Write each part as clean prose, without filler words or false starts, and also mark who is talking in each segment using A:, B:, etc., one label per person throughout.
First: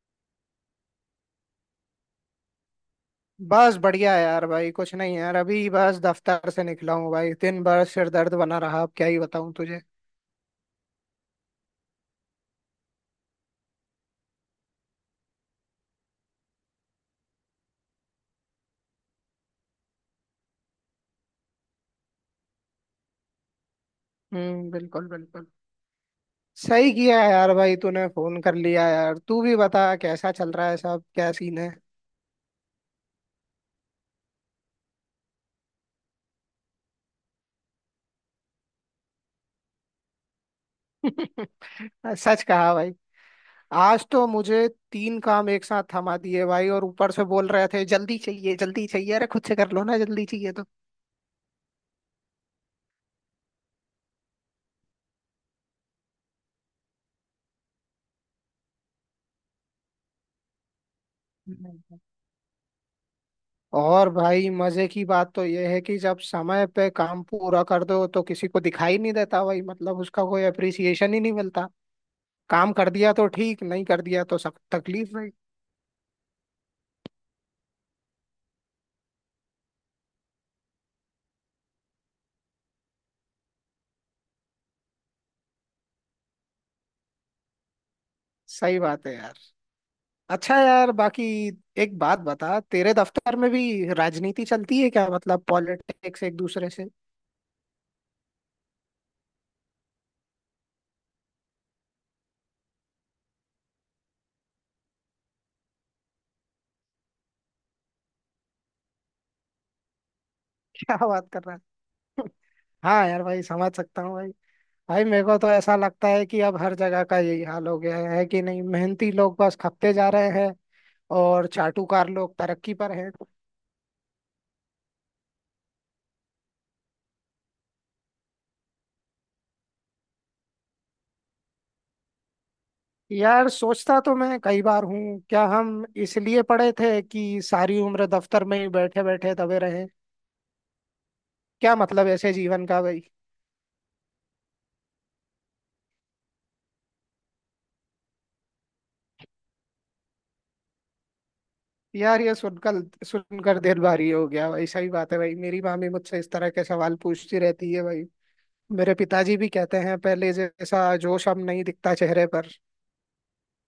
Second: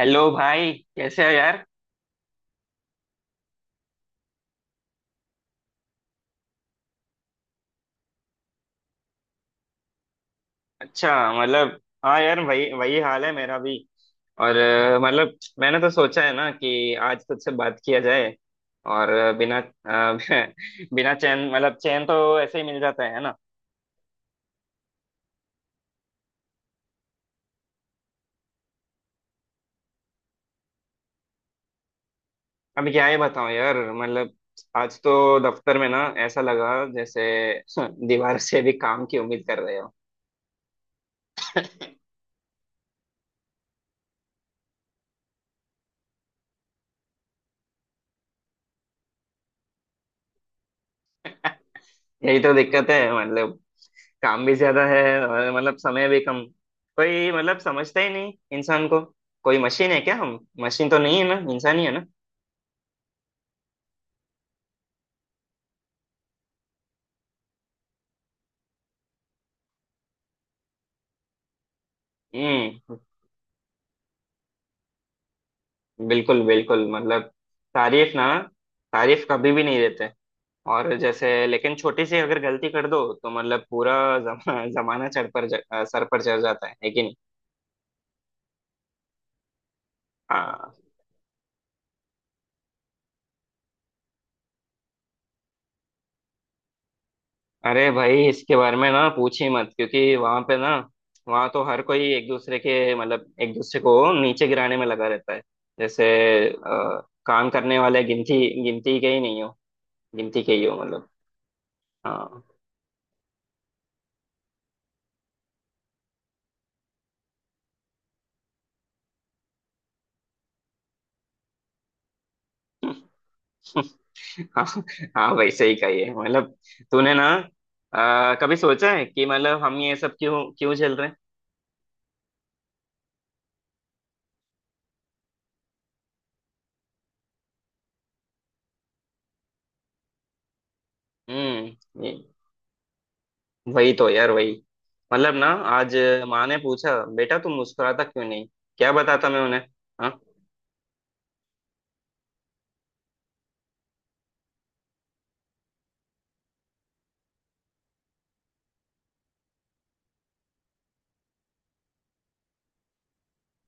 A: Hello भाई, कैसे हो यार।
B: बस बढ़िया है यार। भाई कुछ नहीं यार, अभी बस दफ्तर से निकला हूँ भाई। दिन भर सिर दर्द बना रहा, अब क्या ही बताऊँ तुझे।
A: अच्छा। मतलब। हाँ यार, वही वही हाल है मेरा भी। और मतलब, मैंने तो सोचा है ना कि आज तुझसे बात किया जाए। और बिना बिना चैन, मतलब चैन तो ऐसे ही मिल जाता है ना।
B: हम्म, बिल्कुल बिल्कुल। सही किया है यार भाई, तूने फोन कर लिया यार। तू भी बता कैसा चल रहा है सब, क्या सीन है?
A: अभी क्या ही बताऊं यार। मतलब आज तो दफ्तर में ना ऐसा लगा जैसे दीवार से भी काम की उम्मीद कर रहे हो।
B: सच कहा भाई। आज तो मुझे तीन काम एक साथ थमा दिए भाई, और ऊपर से बोल रहे थे जल्दी चाहिए जल्दी चाहिए। अरे खुद से कर लो ना, जल्दी चाहिए।
A: यही तो दिक्कत है, मतलब काम भी ज्यादा है और मतलब समय भी कम। कोई मतलब समझता ही नहीं इंसान को। कोई मशीन है क्या? हम मशीन तो नहीं है ना, इंसान ही है
B: तो
A: ना।
B: और भाई मजे की बात तो यह है कि जब समय पे काम पूरा कर दो तो किसी को दिखाई नहीं देता भाई, मतलब उसका कोई अप्रिसिएशन ही नहीं मिलता। काम कर
A: हम्म,
B: दिया तो ठीक, नहीं कर दिया तो सब तकलीफ भाई।
A: बिल्कुल बिल्कुल। मतलब तारीफ ना, तारीफ कभी भी नहीं देते। और जैसे, लेकिन छोटी सी अगर गलती कर दो तो मतलब पूरा जमाना चढ़ पर सर पर चढ़ जाता है, लेकिन।
B: सही बात है यार। अच्छा यार, बाकी एक बात बता, तेरे दफ्तर में भी राजनीति चलती है क्या? मतलब पॉलिटिक्स, एक दूसरे से
A: अरे भाई, इसके बारे में ना पूछ ही मत, क्योंकि वहां पे ना, वहां तो हर कोई एक दूसरे के, मतलब एक दूसरे को नीचे गिराने में लगा रहता है। जैसे काम करने वाले गिनती गिनती के ही नहीं हो, गिनती के ही हो,
B: क्या
A: मतलब।
B: बात कर रहा है।
A: हाँ।
B: हाँ यार भाई, समझ सकता हूँ भाई। भाई मेरे को तो ऐसा लगता है कि अब हर जगह का यही हाल हो गया है कि नहीं, मेहनती लोग बस खपते जा रहे हैं और चाटुकार लोग तरक्की पर हैं।
A: हाँ। हाँ वैसे ही कही है, मतलब तूने ना कभी सोचा है कि मतलब हम ये सब क्यों क्यों झेल रहे हैं?
B: यार सोचता तो मैं कई बार हूँ, क्या हम इसलिए पढ़े थे कि सारी उम्र दफ्तर में ही बैठे बैठे दबे रहें? क्या
A: हम्म
B: मतलब
A: ये-
B: ऐसे जीवन का भाई।
A: वही तो यार, वही मतलब ना। आज माँ ने पूछा, बेटा तुम मुस्कुराता क्यों नहीं? क्या बताता मैं उन्हें? हाँ?
B: यार ये सुनकर सुनकर दिल भारी हो गया भाई। सही बात है भाई, मेरी माँ भी मुझसे इस तरह के सवाल पूछती रहती है भाई। मेरे पिताजी भी कहते हैं पहले जैसा जोश अब नहीं दिखता चेहरे पर।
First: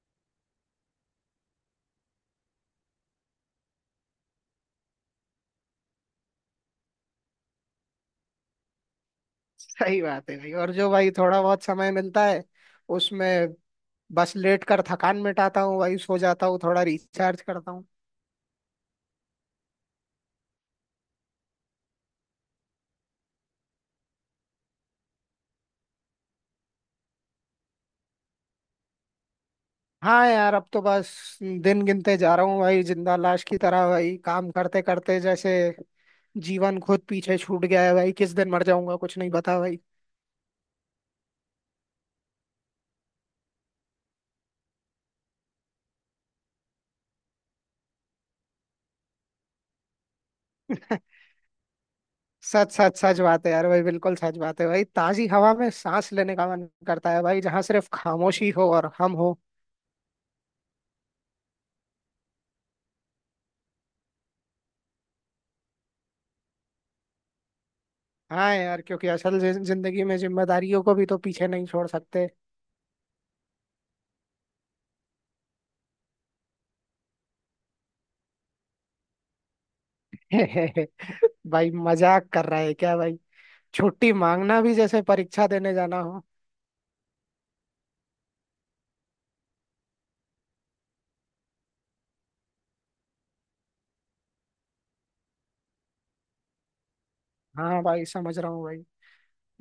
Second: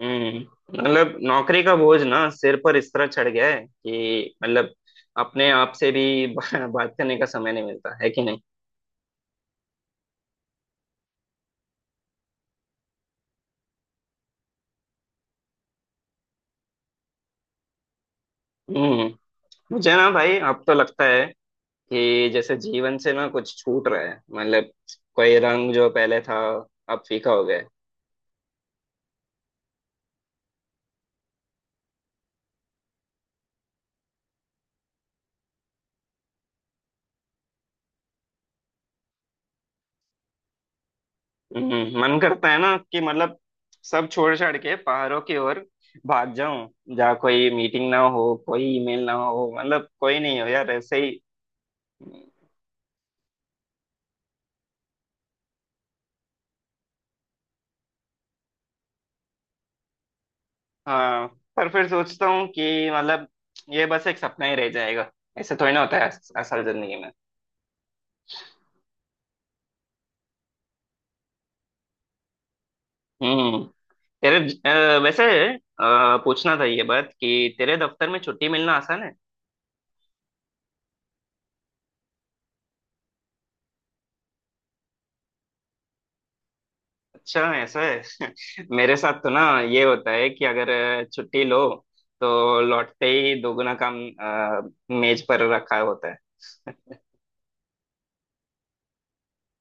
A: हम्म। मतलब नौकरी का बोझ ना सिर पर इस तरह चढ़ गया है कि मतलब अपने आप से भी बात करने का समय नहीं मिलता है, कि नहीं।
B: सही बात है भाई, और जो भाई थोड़ा बहुत समय मिलता है उसमें बस लेट कर थकान मिटाता हूँ भाई, सो जाता हूँ, थोड़ा रिचार्ज करता हूँ।
A: हम्म। मुझे ना भाई अब तो लगता है कि जैसे जीवन से ना कुछ छूट रहा है, मतलब कोई रंग जो पहले था अब फीका हो गया है।
B: हाँ यार, अब तो बस दिन गिनते जा रहा हूँ भाई, जिंदा लाश की तरह भाई, काम करते करते जैसे जीवन खुद पीछे छूट गया है भाई। किस दिन मर जाऊंगा कुछ नहीं पता भाई।
A: हम्म। मन करता है ना कि मतलब सब छोड़ छाड़ के पहाड़ों की ओर भाग जाऊं, जहाँ कोई मीटिंग ना हो, कोई ईमेल ना हो, मतलब कोई नहीं हो यार ऐसे ही।
B: सच सच सच बात है यार भाई, बिल्कुल सच बात है भाई। ताजी हवा में सांस लेने का मन करता है भाई, जहाँ सिर्फ खामोशी हो और हम हो।
A: हाँ, पर फिर सोचता हूँ कि मतलब ये बस एक सपना ही रह जाएगा। ऐसे थोड़ी ना होता है असल जिंदगी में।
B: हाँ यार, क्योंकि असल जिंदगी में जिम्मेदारियों को भी तो पीछे नहीं छोड़ सकते।
A: हम्म। तेरे वैसे पूछना था ये बात कि तेरे दफ्तर में छुट्टी मिलना आसान है?
B: भाई मजाक कर रहा है क्या भाई? छुट्टी मांगना भी जैसे परीक्षा देने जाना हो।
A: अच्छा, ऐसा है। मेरे साथ तो ना ये होता है कि अगर छुट्टी लो तो लौटते ही दोगुना काम मेज पर रखा होता है।
B: हाँ भाई, समझ रहा हूँ भाई।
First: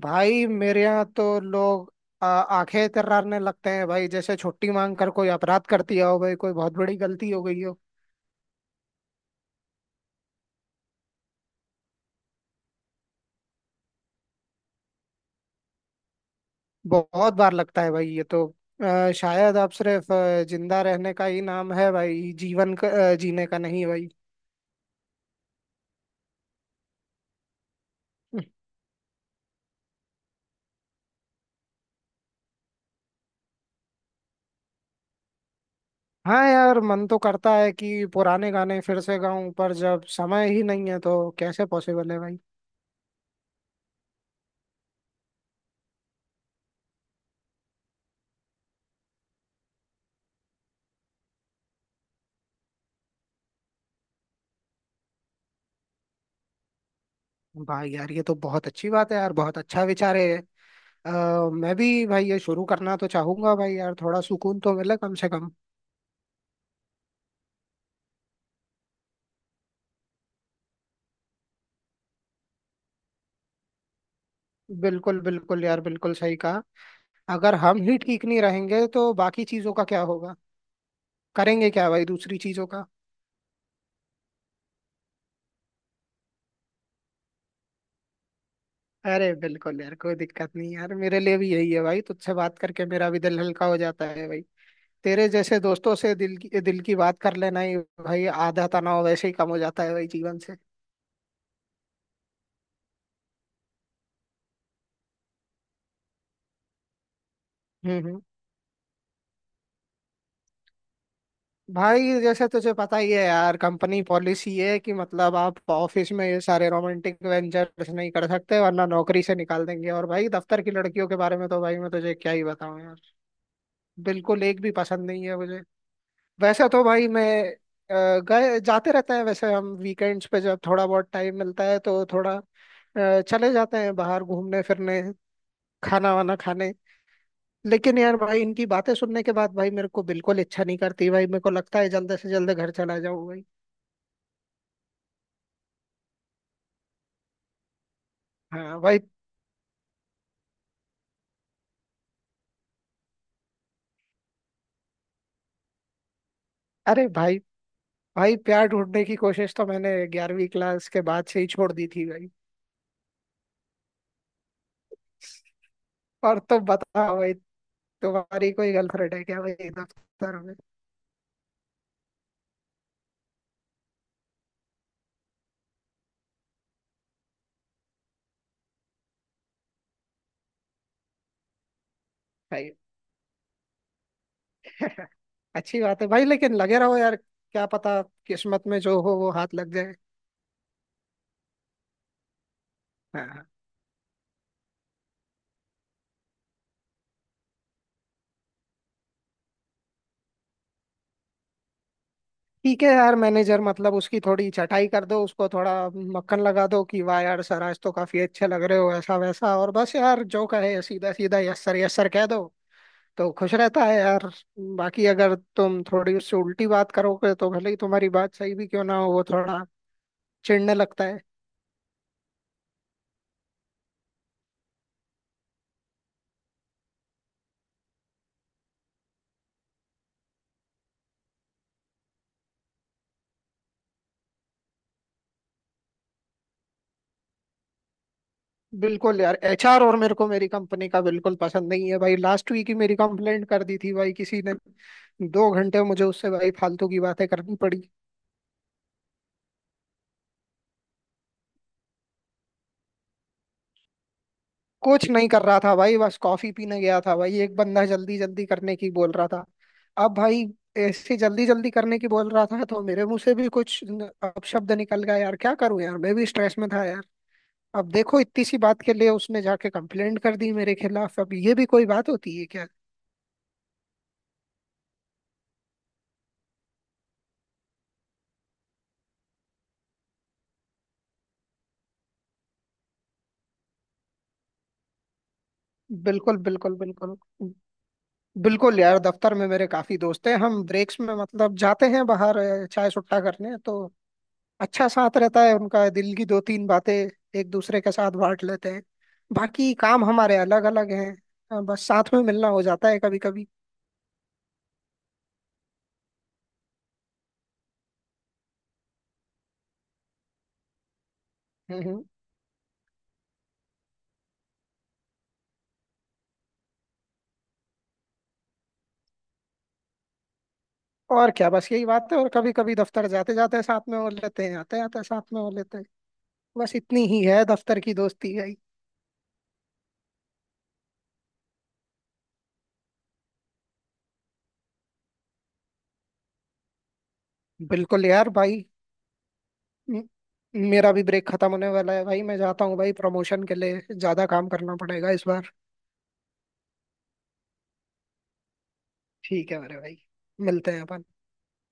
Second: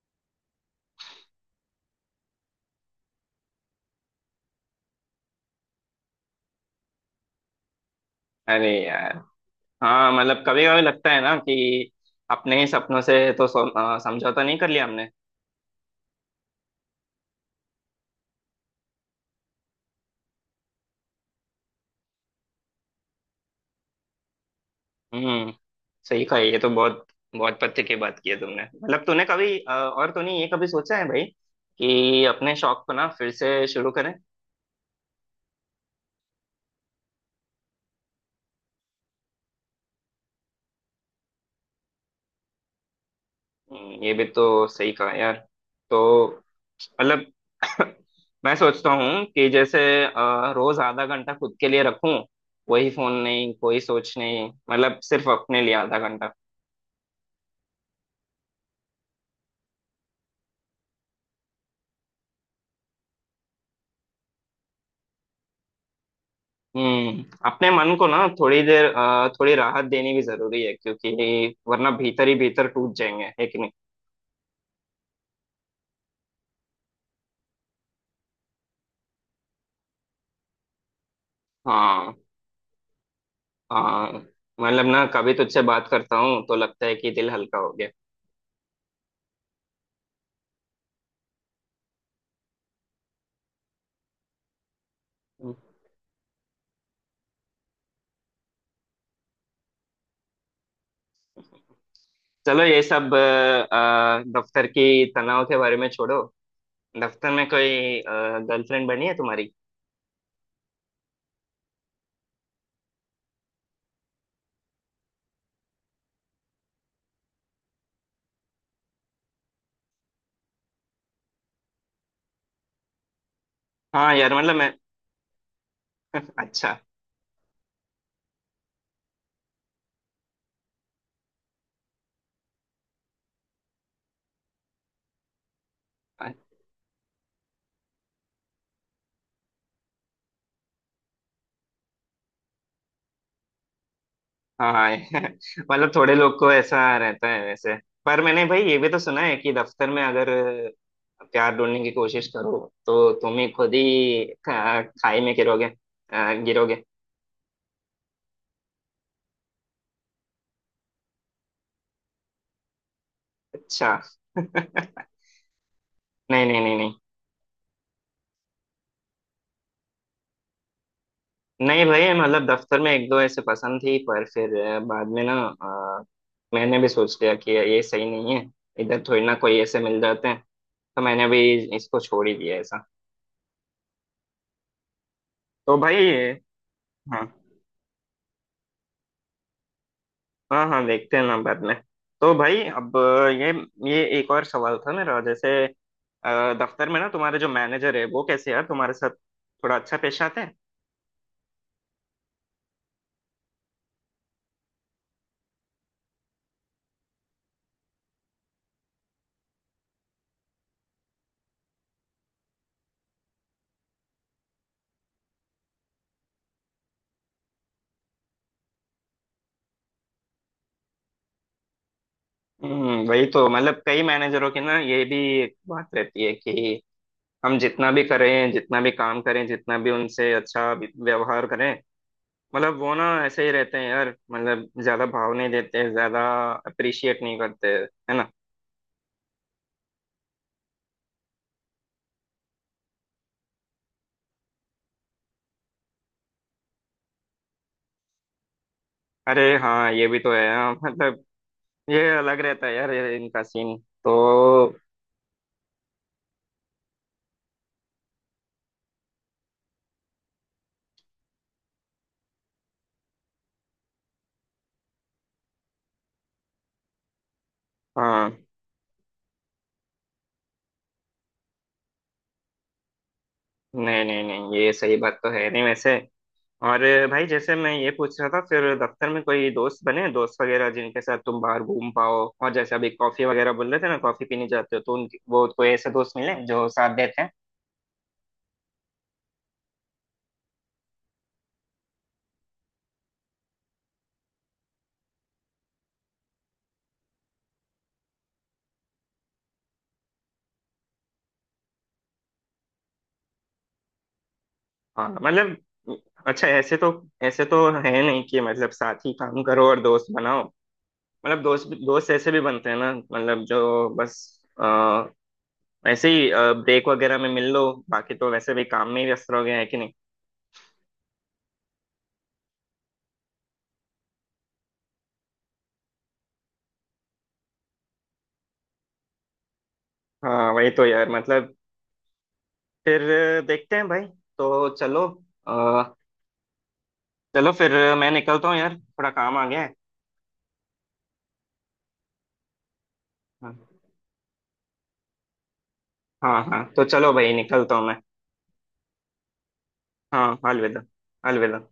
B: भाई मेरे यहाँ तो लोग आंखें तर्रारने लगते हैं भाई, जैसे छुट्टी मांग कर कोई अपराध कर दिया हो भाई, कोई बहुत बड़ी गलती हो गई हो।
A: अरे यार। हाँ मतलब कभी कभी लगता है ना कि अपने ही सपनों से तो समझौता नहीं कर लिया हमने।
B: बहुत बार लगता है भाई ये तो शायद अब सिर्फ जिंदा रहने का ही नाम है भाई, जीवन का, जीने का नहीं भाई।
A: हम्म, सही कहा। ये तो बहुत बहुत पते की बात की है तुमने, मतलब तूने कभी और तूने ये कभी सोचा है भाई कि अपने शौक को ना फिर से शुरू करें?
B: हाँ यार, मन तो करता है कि पुराने गाने फिर से गाऊं, पर जब समय ही नहीं है तो कैसे पॉसिबल है भाई?
A: ये भी तो सही कहा यार। तो मतलब मैं सोचता हूँ कि जैसे रोज आधा घंटा खुद के लिए रखूं। कोई फोन नहीं, कोई सोच नहीं, मतलब सिर्फ अपने लिए आधा घंटा।
B: भाई यार, ये तो बहुत अच्छी बात है यार, बहुत अच्छा विचार है। अ, मैं भी भाई ये शुरू करना तो चाहूंगा भाई यार, थोड़ा सुकून तो मिले कम से कम।
A: हम्म। अपने मन को ना थोड़ी देर थोड़ी राहत देनी भी जरूरी है, क्योंकि वरना भीतर ही भीतर टूट जाएंगे, है कि नहीं।
B: बिल्कुल बिल्कुल यार, बिल्कुल सही कहा। अगर हम ही ठीक नहीं रहेंगे तो बाकी चीजों का क्या होगा? करेंगे क्या भाई
A: हाँ।
B: दूसरी चीजों का?
A: हाँ मतलब ना, कभी तुझसे बात करता हूँ तो लगता है कि दिल हल्का हो गया।
B: अरे बिल्कुल यार, कोई दिक्कत नहीं यार, मेरे लिए भी यही है भाई, तुझसे बात करके मेरा भी दिल हल्का हो जाता है भाई। तेरे जैसे दोस्तों से दिल की बात कर लेना ही भाई, आधा तनाव वैसे ही कम हो जाता है भाई जीवन से।
A: चलो ये सब दफ्तर की तनाव के बारे में छोड़ो। दफ्तर में कोई
B: हम्म।
A: गर्लफ्रेंड बनी है तुम्हारी?
B: भाई जैसे तुझे पता ही है यार, कंपनी पॉलिसी है कि मतलब आप ऑफिस में ये सारे रोमांटिक वेंचर्स नहीं कर सकते, वरना नौकरी से निकाल देंगे। और भाई दफ्तर की लड़कियों के बारे में तो भाई मैं तुझे क्या ही बताऊं यार,
A: हाँ यार
B: बिल्कुल
A: मतलब
B: एक भी
A: मैं।
B: पसंद नहीं है मुझे। वैसे
A: अच्छा।
B: तो भाई मैं गए जाते रहते हैं, वैसे हम वीकेंड्स पे जब थोड़ा बहुत टाइम मिलता है तो थोड़ा चले जाते हैं बाहर घूमने फिरने, खाना
A: हाँ
B: वाना खाने। लेकिन यार भाई इनकी बातें सुनने के बाद भाई मेरे को बिल्कुल इच्छा नहीं करती भाई, मेरे को लगता है जल्दी से जल्दी घर चला जाऊं भाई।
A: हाँ। मतलब थोड़े लोग को ऐसा रहता है वैसे। पर मैंने भाई ये
B: हाँ
A: भी तो
B: भाई।
A: सुना है कि दफ्तर में अगर प्यार ढूंढने की कोशिश करो तो तुम ही खुद ही खाई में गिरोगे, गिरोगे।
B: अरे भाई, भाई प्यार ढूंढने की कोशिश तो मैंने 11वीं क्लास के बाद से ही छोड़ दी थी भाई।
A: अच्छा। नहीं।
B: और
A: नहीं
B: तुम
A: नहीं।
B: बताओ भाई, तुम्हारी कोई गर्लफ्रेंड है क्या भाई दफ्तर में?
A: नहीं भाई मतलब दफ्तर में एक दो ऐसे पसंद थी, पर फिर बाद में ना अ, मैंने भी सोच लिया कि ये सही नहीं है। इधर थोड़ी ना कोई ऐसे मिल जाते हैं, तो मैंने भी इसको छोड़ ही दिया
B: भाई
A: ऐसा। तो
B: अच्छी बात
A: भाई।
B: है भाई, लेकिन लगे रहो यार,
A: हाँ।
B: क्या पता किस्मत में जो हो वो हाथ लग जाए।
A: हाँ हाँ, देखते हैं ना बाद में। तो भाई, अब
B: हाँ हाँ।
A: ये ये एक और सवाल था मेरा, जैसे दफ्तर में ना तुम्हारे जो मैनेजर है वो कैसे यार तुम्हारे साथ, थोड़ा अच्छा पेश आते हैं?
B: ठीक है यार, मैनेजर मतलब उसकी थोड़ी चटाई कर दो, उसको थोड़ा मक्खन लगा दो कि वाह यार सर आज तो काफी अच्छे लग रहे हो, ऐसा वैसा, और बस यार जो कहे सीधा सीधा यस सर कह दो तो खुश रहता है यार। बाकी अगर तुम थोड़ी उससे उल्टी बात करोगे तो भले ही तुम्हारी बात सही भी क्यों ना हो, वो थोड़ा चिढ़ने लगता है।
A: हम्म, वही तो मतलब। कई मैनेजरों की ना ये भी एक बात रहती है कि हम जितना भी करें, जितना भी काम करें, जितना भी उनसे अच्छा व्यवहार करें, मतलब वो ना ऐसे ही रहते हैं यार। मतलब ज्यादा भाव नहीं देते, ज्यादा अप्रिशिएट नहीं करते, है ना।
B: बिल्कुल यार, एचआर और मेरे को मेरी कंपनी का बिल्कुल पसंद नहीं है भाई। लास्ट वीक ही मेरी कंप्लेंट कर दी थी भाई किसी ने, 2 घंटे मुझे उससे भाई फालतू की बातें करनी पड़ी।
A: अरे हाँ, ये भी तो है। हाँ, मतलब ये अलग रहता है यार, ये इनका सीन। तो।
B: कुछ नहीं कर रहा था भाई, बस कॉफी पीने गया था भाई, एक बंदा जल्दी जल्दी करने की बोल रहा था, अब भाई ऐसे जल्दी जल्दी करने की बोल रहा था तो मेरे मुंह से भी कुछ अपशब्द निकल गया यार, क्या करूं यार मैं भी स्ट्रेस में था यार। अब देखो
A: हाँ।
B: इतनी सी बात के लिए उसने जाके कंप्लेंट कर दी मेरे खिलाफ, अब ये भी कोई बात होती है क्या?
A: नहीं नहीं, नहीं ये सही बात तो है नहीं वैसे। और भाई जैसे मैं ये पूछ रहा था, फिर दफ्तर में कोई दोस्त बने, दोस्त वगैरह जिनके साथ तुम बाहर घूम पाओ। और जैसे अभी कॉफी वगैरह बोल रहे थे ना, कॉफी पीने जाते हो तो उनके, वो कोई ऐसे दोस्त मिले
B: बिल्कुल
A: जो
B: बिल्कुल
A: साथ
B: बिल्कुल।
A: देते हैं?
B: बिल्कुल यार, दफ्तर में मेरे काफी दोस्त हैं, हम ब्रेक्स में मतलब जाते हैं बाहर चाय सुट्टा करने तो। अच्छा साथ रहता है उनका, दिल की दो तीन बातें एक दूसरे के साथ बांट लेते हैं। बाकी काम हमारे अलग अलग हैं, बस साथ में मिलना हो जाता है कभी कभी।
A: हाँ मतलब, अच्छा, ऐसे तो, ऐसे तो है नहीं कि मतलब साथ ही काम करो और दोस्त बनाओ। मतलब दोस्त
B: हम्म हम्म।
A: दोस्त ऐसे भी बनते हैं ना, मतलब जो बस आ, ऐसे ही ब्रेक वगैरह में मिल लो। बाकी तो वैसे भी काम में ही व्यस्त रहोगे, है कि नहीं।
B: और क्या, बस यही बात है, और कभी कभी दफ्तर जाते जाते साथ में हो लेते हैं, आते आते साथ में हो लेते हैं। बस इतनी ही है दफ्तर की दोस्ती।
A: हाँ वही तो यार, मतलब फिर देखते हैं भाई। तो चलो, चलो फिर
B: बिल्कुल
A: मैं
B: यार
A: निकलता हूँ
B: भाई।
A: यार, थोड़ा काम आ गया है।
B: म- मेरा भी ब्रेक खत्म होने वाला है भाई, मैं जाता हूँ भाई, प्रमोशन के
A: हाँ।
B: लिए ज्यादा काम करना पड़ेगा इस बार।
A: हाँ हाँ, तो चलो भाई, निकलता हूँ मैं।
B: ठीक है मेरे भाई,
A: हाँ,
B: मिलते हैं
A: अलविदा।
B: अपन।
A: अलविदा।